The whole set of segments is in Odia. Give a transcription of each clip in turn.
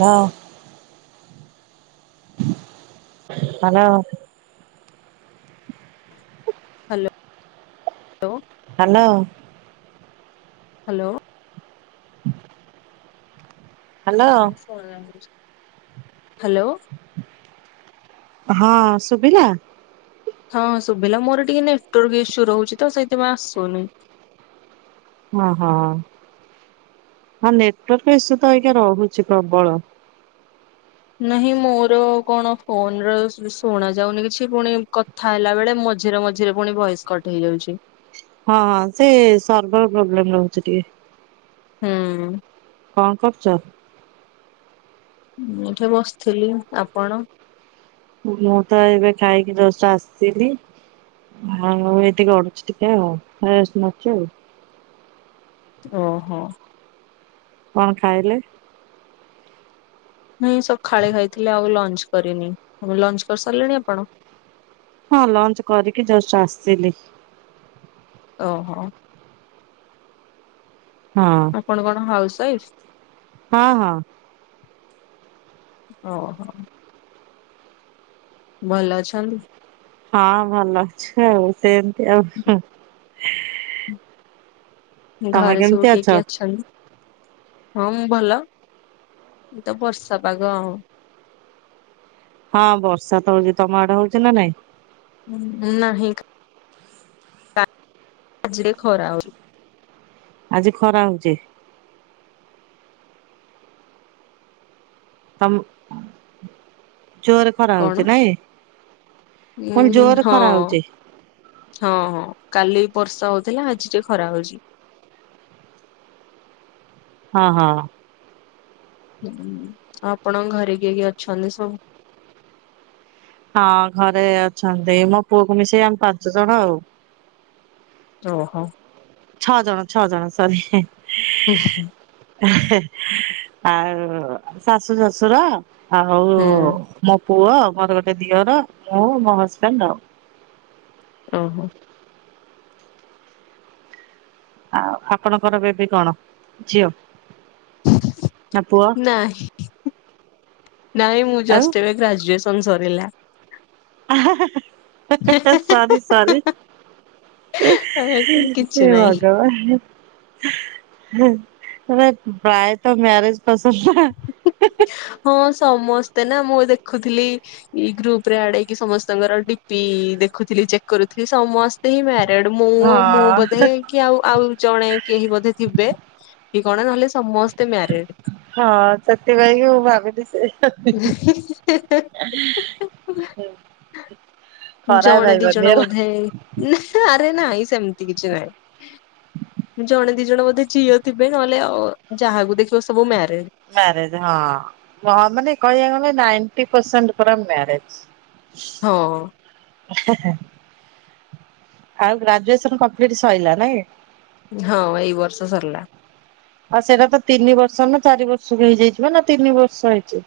Hello hello. Hello hello. Hello. Hello. Hello. ହଁ ସୁଭିଲା। ହଁ ଶୁଭିଲା ମୋର ଟିକେ ନେଟୱକ ଇସ୍ୟୁ ରହୁଛି ତ ସେଇଥିପାଇଁ ଆସୁନି। ଓହୋ ହଁ ନେଟୱାର୍କ ଇସ୍ୟୁ ତ ଆଜ୍ଞା ରହୁଛି ପ୍ରବଳ। ନାହିଁ ମୋର କଣ ଫୋନ ର ଶୁଣ ଯାଉନି କିଛି ପୁଣି କ ଥାଇଲା ବେଳେ ମଝିରେ ମଝିରେ ପୁଣି ଭହେସ୍କଟ ହେଇଯାଉଛି। ହଁ ହଁ ସେ ସର୍ଭର ପ୍ରୋବ୍ଲେମ ରହୁଛି ଟିକେ। ହୁଁ। କଣ କରୁଛ। ଏଠି ବସିଥିଲି ଆପଣ? ମୁଁ ତ ଏବେ ଖାଇକି ଜଷ୍ଟ ଆସିଲି। ହଁ ଏ ତିକ ଅଣଛି ଟିକେ ଆଉ ନଚ ଆଉ। ଓହୋ। କଣ ଖାଇଲେ? ନାଇଁ ସକାାଳେ ଖାଇଥିଲି ଆଉ ଲଞ୍ଚ କରିନି ଆ ଲଞ୍ଚ କରିସାରିଲେଣି ଆପଣ? ହଁ ଲଞ୍ଚ କରିକି ଜଷ୍ଟ ଆସିଲି। ଓହୋ। ହଁ ଆପଣ କଣ ହାଉସୱାଇଫ୍? ହଁ ହଁ। ଓହୋ। ଭଲ ଅଛନ୍ତି? ହଁ ଭଲ ଅଛୁ ଆଉ ସେମିତି ଆଉ। ତମେ ଘରେ କେମିତି ସବୁ ଅଛ? କିଏ କିଏ ଅଛନ୍ତି? ହଁ ମୁଁ ଭଲ ମୁ ତ ବର୍ଷା ପାଗ ଆଉ। ହଁ ବର୍ଷା ତ ହୋଉଚି ତମ ଆଡେ ହୋଉଚି ନା ନାଇଁ? ହୁଁ ନାହିଁ। ଆଜିରେ ଖରା ହୋଉଚି। ଆଜି ଖରା ହୋଉଚି। ତମ ଜୋରେ ଖରା କଣ ହୋଉଚି ନାଇଁ। ମୁଁ [unintelligible] ଉଁ ଜୋର ହଁ ଖରା ହୋଉଚି। ହଁ ହଁ କାଲି ବର୍ଷା ହୋଉଥିଲା ଆଜି ଟିକେ ଖରା ହୋଉଚି। ହଁ ହଁ। ହୁଁ ଆପଣଙ୍କ ଘରେ କିଏ କିଏ ଅଛନ୍ତି ସବୁ? ହଁ ଘରେ ଅଛନ୍ତି। ମୋ ପୁଅକୁ ମିଶେଇ ଆମେ ପାଞ୍ଚ ଜଣ ଆଉ। ଓହୋ। ଛଅ ଜଣ ଛଅ ଜଣ ସରି। ଉଁ ହୁଁ। ଆଉ ଶାଶୁ ଶଶୁର ଆଉ ହୁଁ ମୋ ପୁଅ ମୋର ଗୋଟେ ଦିଅର ମୁଁ ମୋ ହଜବେଣ୍ଡ ଆଉ। ଓହୋ। ଆଉ ଆପଣଙ୍କର ବେବି କଣ ଝିଅ? ନା ପୁଅ ନାହିଁ ନାଇଁ ମୁଁ ଆଉ ଜଷ୍ଟ ଏବେ ଗ୍ରାଜୁଏସ ବିକମ ସରିଲା। ସରି ସରି। କିଛି ହେ ନାହିଁ। ଭଗବାନ। [unintelligible] ଭାଇ ତ ମ୍ୟାରେଜ ପସନ୍ଦ ନା ହଁ ସମସ୍ତେ ନା ମୁଁ ଦେଖୁଥିଲି। ଏଇ ଗ୍ରୁପ ରେ ଆଡ ହେଇକି ସମସ୍ତଙ୍କର ଡିପି ଦେଖୁଥିଲି ଚେକ୍ କରୁଥିଲି ସମ ସ୍ତେ ହିଁ ମ୍ୟାରେଡ ମୁଁ ନା ମୁଁ ହଁ ବୋଧେ କିଏ ଆ-ଆଉ ଜଣେ କେହି ବୋଧେ ଥିବେ କି କଣ ନହେଲେ ସମସ୍ତେ ମ୍ୟାରେଡ। ହଁ ସେଥିପାଇଁ ମୁଁ ଭାବିଲି ସେ ହା [unintelligible] ଖରାପ ଭାବନି ହେଲା। ନା ଆରେ ନାଇଁ ସେମିତି କିଛି ନାହିଁ। ଜଣେ ଦି ଜଣ ବୋଧେ ଝିଅ ଥିବେ ନହେଲେ ଆ ଯାହାକୁ ଦେଖିବ ସବୁ ମ୍ୟାରେଡ। ମ୍ୟାରେଡ ହଁ ମାନେ କହିବା ଗଲେ ନାଇଣ୍ଟି ପରସେଣ୍ଟ ମାରେଡ। ହଁ। ଆଉ ଗ୍ରାଜୁଏସନ କମ୍ପ୍ଲିଟ ସରିଲା ନାଇଁ। ହଁ ଏଇ ବର୍ଷ ସରିଲା। ଆଉ ସେଟା ତ ତିନି ବର୍ଷ ନା ଚାରି ବର୍ଷକୁ ହେଇଯାଇଚି ପା ନା ତିନି ବର୍ଷ ହେଇଚି।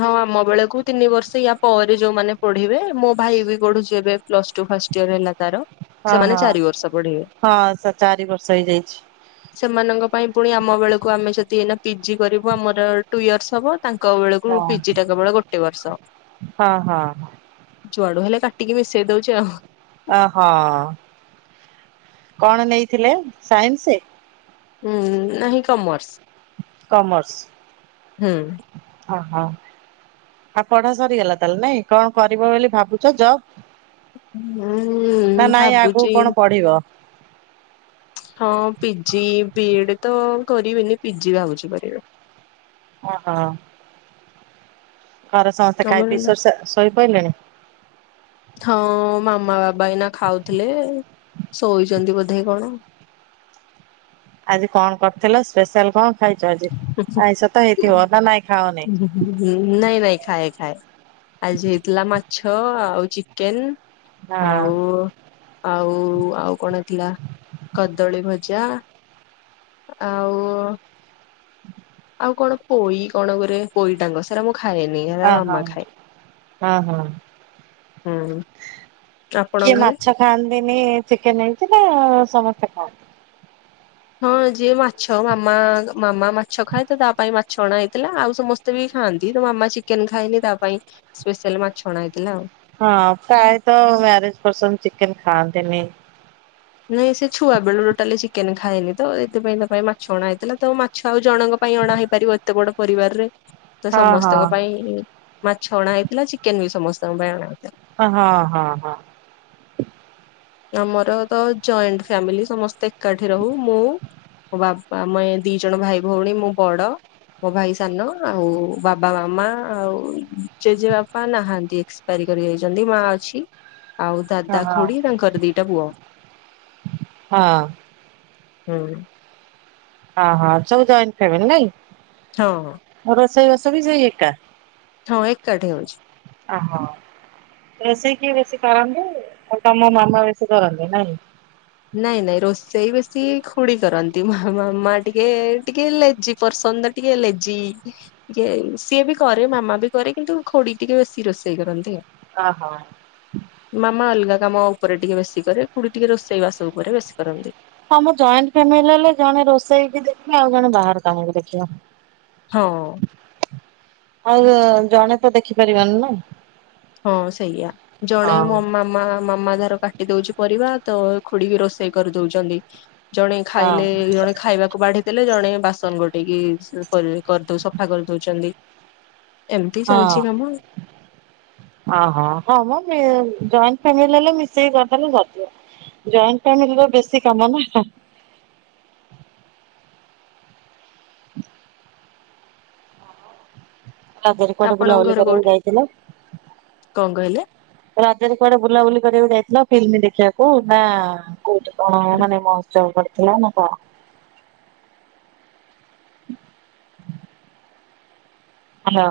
ହଁ ଆମ ବେଳକୁ ତିନି ବର୍ଷ ୟାପରେ ଯୋଉମାନେ ପଢିବେ ମୋ ଭାଇ ବି ପଢୁଚି ଏବେ ପ୍ଲସ ଟୁ ଫାଷ୍ଟ ଇୟର ହେଲା ତାର ହଁ ସେମାନେ ହଁ ଚାରି ବର୍ଷ ପଢିବେ। ହଁ ସ ଚା ଚାରି ବର୍ଷ ହେଇଯାଇଚି। ସେମାନଙ୍କ ପାଇଁ ପୁଣି ଆମ ବେଳକୁ ଆମେ ଯଦି ଏଇନା ପିଜି କରିବୁ ଆମର ଟୁ ଇୟର୍ସ ହବ ତା ଙ୍କ ବେଳକୁ ହଁ ପିଜିଟା କେବେଳ ଗୋଟେ ବର୍ଷ। ହଁ ହଁ। ଯୁଆଡୁ ହେଲେ କାଟିକି ମିଶେଇ ଦୋଉଚି ଆଉ। ଓହୋ କଣ ନେଇଥିଲେ ସାଇନ୍ସ? ହୁଁ ନାହିଁ କମର୍ସ। କମର୍ସ ହୁଁ। ଅ ହ। ଆଉ ପଢା ସରିଗଲା ତାହେଲେ ନାଇଁ କଣ କରିବ ବୋଲି ଭାବୁଛ ଜବ୍। ନା ହୁଁ ନାଇଁ ଆଗକୁ ଭାବୁଛି କଣ ପଢିବ? ହଁ ପିଜି ବି ଏଡ ତ କରିବେନି ପିଜି ଭାବୁଛି କରିବେ। ଓହୋ। ଘରେ ସମସ୍ତେ ଖାଇ ତମର ପି ନା ସୋ ଶୋଇ ପଇଲେଣି? ହଁ ମାମା ବାବା ଏଇନା ଖାଉଥିଲେ ଶୋଇଛନ୍ତି ବୋଧେ କଣ। ଆଜି କଣ କରିଥିଲ ସ୍ପେଶାଲ କଣ ଖାଇଛ ଆଜି ଆଇଷତ ହେଇଥିବ ନା ନାଇଁ ଖାଓନି? ନାଇଁ ନାଇଁ ଖାଏ ଖାଏ ଆଜି ହେଇଥିଲା ମାଛ ଆଉ ଚିକେନ। ହଁ। ଆଉ ଆଉ ଆଉ କଣ ଥିଲା କଦଳୀ ଭଜା। ଆଉ। ହ ଆଉ କଣ ପୋଇ କଣ କରେ ପୋଇ ଡାଙ୍ଗ ସେରା ମୁଁ ଖାଏନି ସେଟା ହଁ ହଁ ମାମା ଖାଏ। ହଁ ହଁ। ହୁଁ ଆପଣଙ୍କ ଘରେ। ଖାନ୍ତିିନି ଚିକେନ ହେଇଥିଲା ନା ସମସ୍ତେ ଖାଅ। ହଁ ଯିଏ ମାଛ ମାମା ମାମା ମାଛ ଖାଏ ତ ତା ପାଇଁ ମାଛ। ଛଣା ହେଇଥିଲା ଆଉ ସମସ୍ତେ ବି ଖାଆନ୍ତି ତୋ ମାମା ଚିକେନ ଖାଇନି ତା ପାଇଁ ସ୍ପେଶାଲ ମାଛଣା ହେଇଥିଲା ଆଉ। ହଁ ପ୍ରାୟ ତ ମ୍ୟାରଜ ପସନ ଚିକେନ ଖାଆନ୍ତିନି। ନାଇଁ ସେ ଛୁଆ ବେଳରୁ ଟୋଟାଲି ଚିକେନ ଖାଏନି ତ ଏଇଥି ପାଇଁ ତା ପାଇଁ ମାଛଣା ହେଇଥିଲା ତ ମା ଛୁଆଉ ଜଣଙ୍କ ପାଇଁ ଅଣା ହେଇ ପାରିବ ଏତେ ବଡ ପରିବାର ରେ ତ ହଁ ହଁ ସମସ୍ତଙ୍କ ପାଇଁ ମାଛ ଅଣା ହେଇଥିଲା ଚିକେନ ବି ସମସ୍ତଙ୍କ ପାଇଁ ଅଣା ହେଇଥିଲା। ହଁ ହଁ ହଁ। ଆମର ତ ଜଏଣ୍ଟ ଫ୍ୟାମିଲି ସମସ୍ତେ ଏକାଠି ରହୁ ମୁଁ ମୋ ବାପା ମାଆ ଦି ଜଣ ଭାଇ ଭଉଣୀ ମୁଁ ବଡ। ମୋ ଭାଇ ସାନ ଆଉ ବାବା ମାମା ଆଉ ଜେଜେବାପା ନାହାନ୍ତି। କରି କରି ଯାଇଛନ୍ତି ମାଆ ଅଛି। ଆଉ ହଁ ଦାଦା ହଁ। ଖୁଡି ତାଙ୍କର ଦିଟା ପୁଅ। ହଁ ହୁଁ। ହଁ ହଁ ସବୁ ଜଏଣ୍ଟ ଫ୍ୟାମିଲି ନାଇଁ? ହୋଉ ହୋଉ। ରୋଷେଇ ବାସ ବି ସେଇ ଏକା। ହଁ ଏକାଠି ହୋଉଛି। ଅହ। ରୋଷେଇ କିଏ ବେଶୀ କରନ୍ତି ଆଉ ତମ ମାମା ବେଶୀ କରନ୍ତି ନାଇଁ? ନାଇଁ ନାଇଁ ରୋଷେଇ ବେଶୀ ଖୁଡି କରନ୍ତି ମାମା ଟିକେ ଟିକେ ଲେଜି ପର୍ସନ। ଟିକେ ଲେଜୀ। ଜେ ସିଏ ବି କରେ ମାମା ବି କରେ କିନ୍ତୁ ଖୁଡି ଟିକେ ବେଶୀ ରୋଷେଇ କରନ୍ତି ଆଉ। ଅହ। ମାମା ଅଲଗା କାମ ଉପରେ ଟିକେ ବେଶୀ କରେ ଖୁଡି ଟିକେ ରୋଷେଇ ବାସ ଉପରେ ବେଶୀ କରନ୍ତି। ହଁ ମ ଜଏଣ୍ଟ ଫ୍ୟାମିଲି ହେଲେ ଜଣେ ରୋଷେଇ ବି ଦେଖିବା ଆଉ ଜଣେ ବାହାର କାମ କୁ ଦେଖିବ। ହୋଉ। ଆଉ ଜଣେ ତ ଦେଖିପାରିବନି ନା? ହଁ ସେଇଆ ଜଣେ ହଁ ମୋ ମାମା ମାମା ତାର କାଟି ଦଉଛି ପରିବା ତ ଖୁଡିକି ରୋଷେଇ କରିଦଉଛନ୍ତି। ଜଣେ ହଁ ଖାଇଲେ ଜଣେ ଖାଇବାକୁ ବାଢିଥିଲେ ଜଣେ ବାସନ ଗୋଟେକି କରିଦଉ ସଫା କରିଦଉଛନ୍ତି। ଏମିତି ଚାଲିଛି କାମ। ଓହୋ ହଁ ମ ଜଏଣ୍ଟ ଫାମିଲ ହେଲେ ମିଶେଇକି କରିଦେଲେ ସରିଯିବ। ଜଏଣ୍ଟ ଫ୍ୟାମିଲି ର ବେଶୀ କାମ ନା। [inaudible] ଧିରେ କୁଆଡେ ବୁଲା ଆପଣଙ୍କ ବୁଲି ଘର କରିବାକୁ କୋଉଠି ଯାଇଥିଲ? କଣ କହିଲେ? ରଜରେ କୁଆଡେ ବୁଲାବୁଲି କରିବାକୁ ଯାଇଥିଲ ଫିଲ୍ମ ଦେଖିବାକୁ ନା କୋଉଠି କଣ ମାନେ ମୋହଶ୍ଚବ ପଡିଥିଲା ନା କଣ? ହାଲୋ।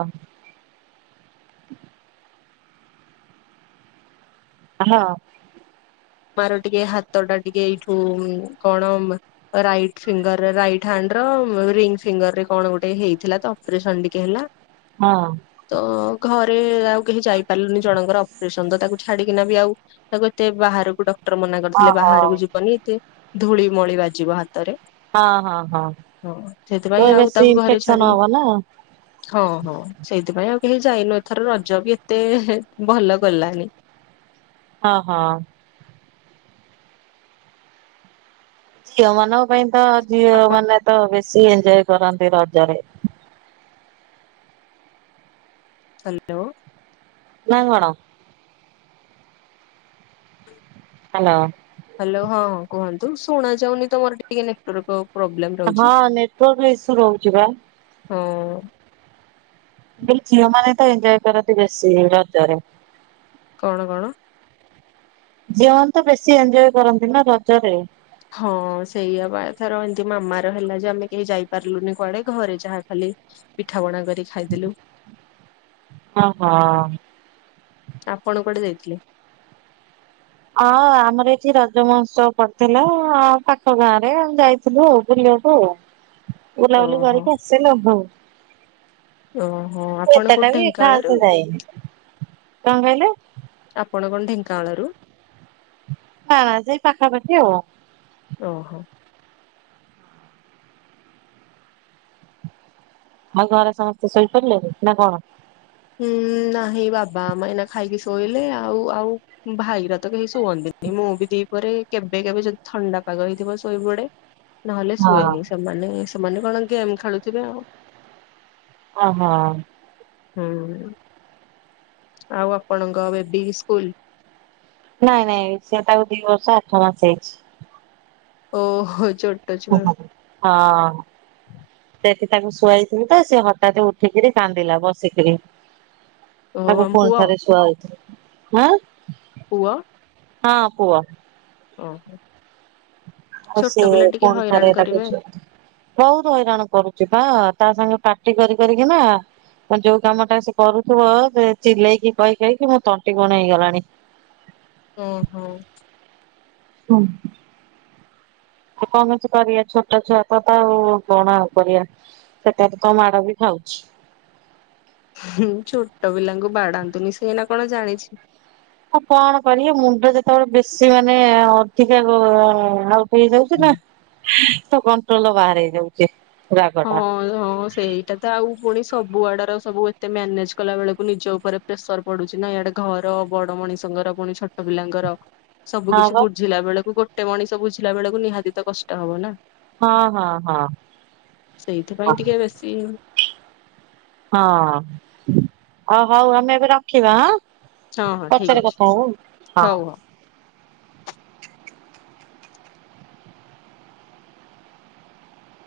ହାଲୋ। ମାର ଟିକେ ହାତ ଟା ଟିକେ ଏଇଠୁ କଣ ରାଇଟ ଫିଙ୍ଗରରେ ରାଇଟ୍ ହ୍ୟାଣ୍ଡ ର ରିଙ୍ଗ ଫିଙ୍ଗରରେ କଣ ଗୋଟେ ହେଇଥିଲା ତ। ପରେଶନ ଟିକେ ହେଲା। ହଁ। ତ ଘରେ ଆଉ କେହି ଯାଇପାରିଲୁନି। ଜଣଙ୍କର ଅପରେସନ ତ ତାକୁ ଛାଡିକିନା ବି ଆଉ ତାକୁ ଏତେ ବାହାରକୁ କ୍ଟର ମନା କରିଥିଲେ ଓହୋ। ବାହାରକୁ ଯିବନି ଏତେ ଧୂଳି ମଳି ବାଜିବ ହାତରେ ହଁ ହଁ ହଁ ହ ସେଥିପାଇଁ ଆଉ ବେଶୀ ତାକୁ ଘରେ ଇନଫେକ୍ସନ ଛାଡିକି ହବ ନା ହଁ ହଁ। ସେଇଥିପାଇଁ ଆଉ କେହି ଯାଇନୁ ଏଥର ରଜ ବି ଏତେ ଭଲ ଗଲାନି। ହଁ ହଁ। ଝିଅ ମାନଙ୍କ ପାଇଁ ତ ଝିଅ ଆପଣ ମାନେ ତ ବେଶୀ ଏଞଜୟ କରନ୍ତି ରଜରେ। ହା ଲୋ। ନା କଣ? ହାଲୋ। ହାଲୋ ହଁ ହଁ କୁହନ୍ତୁ ଶୁଣା ଯାଉନି ତମର ଟିକେ ନେଟୱାର୍କ କ ପ୍ରୋବ୍ଲେମ? ରହୁଛି। ହଁ ନେଟୱାର୍କ ଇସୁ ରହୁଚି ବା। ହଁ। ବି ଝିଅ ମାନେ ତ ଏନଜୟ କରନ୍ତି ବେଶୀ ରଜରେ। କଣ କଣ? ଝିଅମାନେ ତ ବେଶୀ ଏଞ୍ଜୟ କରନ୍ତି ନା ରଜରେ? ହଁ ସେଇଆ ବା ଏଥର ଏମିତି ମାମାର ହେଲା ଯେ ଆମେ କେହି ଯାଇପାରିଲୁନି କୁଆଡେ ଘରେ ଯାହା ଖାଲି ପିଠାପଣା କରି ଖାଇଦେଲୁ। ହଁ ହଁ। ଆପଣ କୁଆଡ଼େ ଯାଇଥିଲେ? ହଁ ଆମର ଏଠି ରଜ ମହୋତ୍ସବ ପଡିଥିଲା ପାଖ ଗାଁ ରେ ଆମେ ଯାଇଥିଲୁ ଆଉ। ବୁଲିବାକୁ ବୁଲାବୁଲି ଓହୋ କରିକି ଆସେନ ହଉ। ଓହୋ ଆପଣ ଏତେଟା କୋଉଠି ବି ଢେଙ୍କାନାଳରୁ ଖାସ ନାଇ କଣ କହିଲୁ? ଆପଣ କଣ ଢେଙ୍କାନାଳରୁ? ହଁ ସେଇ ପାଖାପାଖି ଆଉ। ଓହୋ। ଆମ କଣ ସମସ୍ତେ ଶୋଇପଡିଲେଣି ନା କଣ? ହୁଁ ନାହିଁ ବାବା ମା ଏଇନା ଖାଇକି ଶୋଇଲେ ଆଉ ଆଉ ଭାଇର ତ କେହି ଶୁଅନ୍ତିନି ମୁଁ ବି ଦିପହରେ କେବେ କେବେ ଯଦି ଥଣ୍ଡା ପାଗ ହେଇଥିବ ଶୋଇ ପଡେ। ନହେଲେ ହଁ ଶୁଏନି ସେମାନେ ସେମାନେ କଣ ଗେମ୍ ଖେଳୁଥିବେ ଆଉ। ଓହୋ। ହୁଁ। ଆଉ ଆପଣଙ୍କ ଏବେ ବି ସ୍କୁଲ? ନାଇଁ ନାଇଁ ସେଟାକୁ ଦିଇ ବର୍ଷ ଆଠ ମାସ ହେଇଚି। ଓହୋ ଚୋ ହଁ। ସେଠି ତାକୁ ଶୁଆଇଥିଲି ତ ସେ ହଠାତ ଉଠିକିରି କାନ୍ଦିଲା ବସିକିରି। ଓହୋ ତାକୁ ଆମ ପୁଅ ପୁଣିଥରେ ସୁଆଉଥରେ ହା। ପୁଅ। ହଁ ପୁଅ। ଓହୋ। ଆଉ ସେ ଛୋଟ ପିଲା ଟିକେ ପୁଣି ଥରେ ହଇରାଣ ତାକୁ କରିବେ ସୁଆ ବହୁତ ହଇରାଣ କରୁଛି ବା ତା ସାଙ୍ଗେ ପାଟି କରି କରିକିନା ଯୋଉ କାମଟା ସେ କରୁଥିବ ସେ ଚିଲେଇକି କହି କହିକି ମୋ ତଣ୍ଟି କଣ ହେଇଗଲାଣି। ହୁଁ ହଁ। ହଁ। କଣ କିଛି କରିବା ଛୋଟ ଛୁଆ ତ ତ ଆଉ କଣ ଆଉ କରିବା। ସେଟା ବି ତ ମାଡ ବି ଖାଉଛି। ହୁଁ ଛୋଟ ପିଲାଙ୍କୁ ବାଡାନ୍ତୁନି ସେ ଏନା କଣ ଜାଣିଛି? ଆଁ କଣ କରିବି ମୁଣ୍ଡ ଯେତେବେଳେ ବେଶୀ ମାନେ ଅଧିକା ଗ ଆଉ ହେଇଯାଉଛି ନା ତ କଣ୍ଟ୍ରୋଲ ବାହାର ହେଇଯାଉଛି। ରାଗ ଟା ହଁ ହଁ ସେଇ ଏଟା ତ ଆଉ ପୁଣି ସବୁ ଆଡର ସବୁ ଏତେ ମ୍ୟାନେଜ କଲା ବେଳକୁ ନିଜ ଉପରେ ପ୍ରେସର ପଡୁଛି ନା ଏଆଡେ ଘର ବଡ ମଣିଷଙ୍କର ପୁଣି ଛୋଟ ପିଲାଙ୍କର। ସବୁ ହଁ କିିଛି ବା ବୁଝିଲା ବେଳକୁ ଗୋଟେ ମଣିଷ ବୁଝିଲା ବେଳକୁ ନିହାତି ତ କଷ୍ଟ ହବ ନା। ହଁ ହଁ ହଁ। ହଁ ସେଇଥିପାଇଁ ଟିକେ ବେଶୀ ହଁ ଓ ହଉ ଆମେ ଏବେ ରଖିବା ଆଁ। ହଁ ହଁ ଠିକ ପଚରେ ଅଛି କଥା ହୋବୁ ହଁ। ହଉ ହଉ।